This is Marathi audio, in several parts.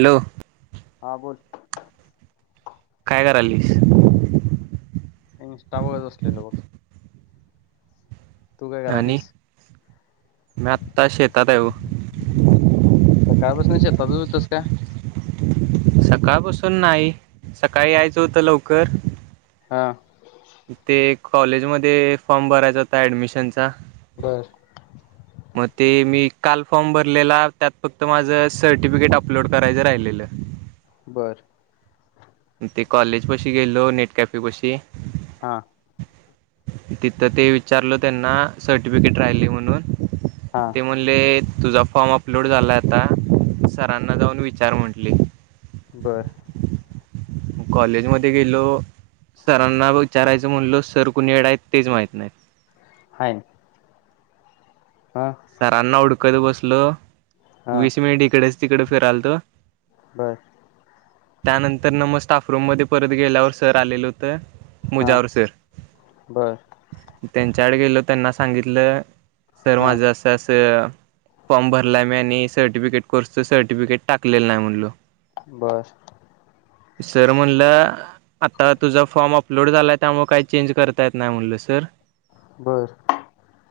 हॅलो हा बोल काय करायलीस इंस्टा बघत बसलेलो बघ तू काय आणि करायलीस मी आत्ता शेतात येऊ [inaudible] सकाळपासून शेतात होतास काय सकाळ बसून नाही सकाळी यायचं होतं लवकर हां ते कॉलेज मध्ये फॉर्म भरायचा होता ऍडमिशनचा बर मग ते मी काल फॉर्म भरलेला त्यात फक्त माझं सर्टिफिकेट अपलोड करायचं राहिलेलं बर ते कॉलेज पशी गेलो नेट कॅफे पाशी हा तिथं ते विचारल त्यांना सर्टिफिकेट राहिली म्हणून हा ते म्हणले तुझा फॉर्म अपलोड झाला आता सरांना जाऊन विचार म्हटली बर कॉलेज मध्ये गेलो सरांना विचारायचं म्हणलो सर कुणी कड आहेत तेच माहित नाहीत हाय. हा सरांना हुड क बसलो. हा वीस मिनिट इकडेच तिकडे फिराल तो. बर त्यानंतर ना मग स्टाफरूम मध्ये परत गेल्यावर सर आलेलं होतं हा मुजावर सर बरं. त्यांच्याकडे गेलो त्यांना सांगितलं सर हा माझं अस फॉर्म भरला मी आणि सर्टिफिकेट कोर्सच सर्टिफिकेट टाकलेलं नाही म्हणलो बस सर म्हणलं आता तुझा फॉर्म अपलोड झाला त्यामुळे काही चेंज करता येत नाही म्हणलं सर बर.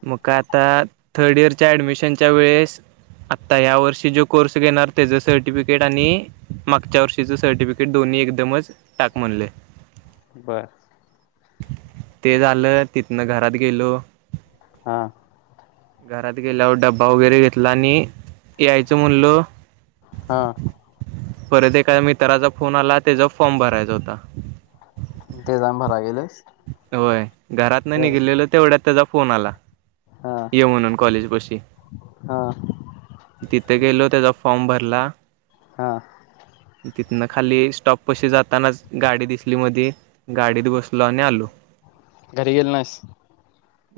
मग काय आता. थर्ड इयरच्या ॲडमिशनच्या वेळेस आत्ता ह्या वर्षी जो कोर्स घेणार त्याचं सर्टिफिकेट आणि मागच्या वर्षीचं सर्टिफिकेट दोन्ही एकदमच टाक म्हणले बरं. ते झालं तिथन घरात गेलो हा. घरात गेल्यावर डब्बा वगैरे घेतला आणि यायचं म्हणलो. हा. परत एका मित्राचा फोन आला त्याचा फॉर्म भरायचा होता. ते जाम भरा गेलस होय. घरात नाही निघलेलो तेवढ्यात त्याचा फोन आला. हा ये म्हणून कॉलेज पशी हा तिथे गेलो त्याचा फॉर्म भरला. हा. तिथनं खाली स्टॉप पशी जातानाच गाडी दिसली, मध्ये गाडीत बसलो आणि आलो. घरी गेला नायस.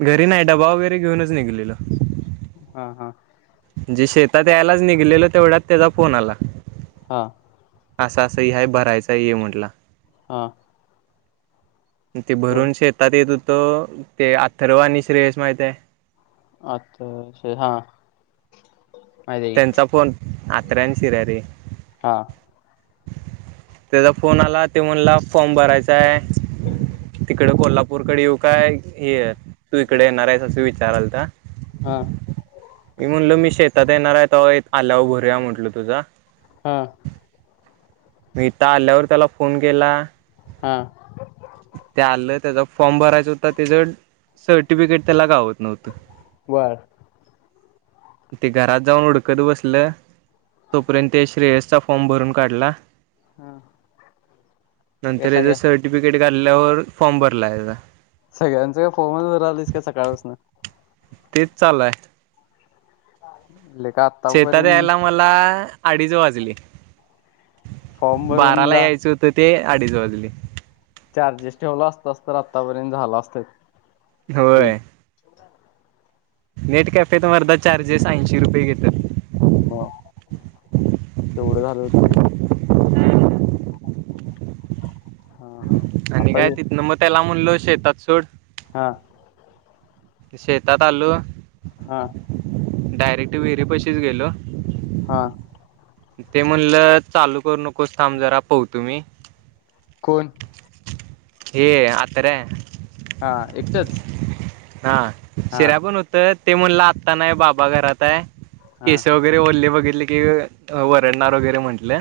घरी नाही डबा वगैरे. ते घेऊनच निघलेलो. हा हा. जे शेतात यायलाच निघलेलं तेवढ्यात. त्याचा फोन आला. हा असं असं हे हाय भरायचा ये म्हटलं. हा. ते बर भरून शेतात येत होतो. हो ते अथर्वआणी श्रेयश माहित हाय अच्छा अच्छा हा. माहिती आहे की त्यांचा फोन. अतरया शिरर हा. त्याचा फोन आला ते म्हणला फॉर्म भरायचाय. तिकड कोल्हापूरकडे येऊ. काय हे तू इकडे येणार आहेस अस विचारालता. हा मी म्हणलो मि शेतात येणार आहे त आल्या व भरूया म्हटल तुझा हा मी इथ आल्यावर त्याला फोन केला. हा ते आलं त्याचा फॉर्म भरायचं होता त्याच सर्टिफिकेट त्याला घावत नव्हत. बर ते घरात जाऊन हुडकत बसल तोपर्यंत श्रेयसचा फॉर्म भरून काढला. हा नंतर पैसा घे याचा सर्टिफिकेट घाल्ल्यावर फॉर्म भरला आहेचा [unintelligible] सगळ्यांचं का फोनच करालीस का सकाळपासन तेच चालु आहे. लेका शेतात आतापर्यंत यायला मला अडीच वाजले. फॉर्म भरून बाराला जा यायचं होतं. ते अडीच वाजले. चार्जेस ठेवला असतास तर आत्तापर्यंत झालं असत. ढीग होय. नेट कॅफेेत मर्धा चार्जेस ऐंशी रुपये घेतात. ह तेवढं झालच की हा हा आणि आता काय जे- तिथन मग तेला म्हणलो शेतात सोड हा शेतात आलो हा डायरेक्ट विहिरी पशीच गेलो हा ते म्हणलं चालू करू नकोस थांब जरा पवतो मी कोण ये आतरया हा एकटच हा हा शिऱ्या पण होत. ते म्हणलं आत्ता नाही बाबा घरात आहे. हा केस वगैरे ओली बघितली की वरडणार वगैरे म्हंटल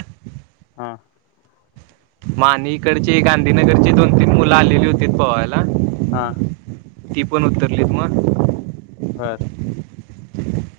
हा म आणि इकडची गांधीनगरची दोन, तीन मुलं आलेली होतीत पवायला. हा. ती पण उत्तरलीत मग बर. [inaudible]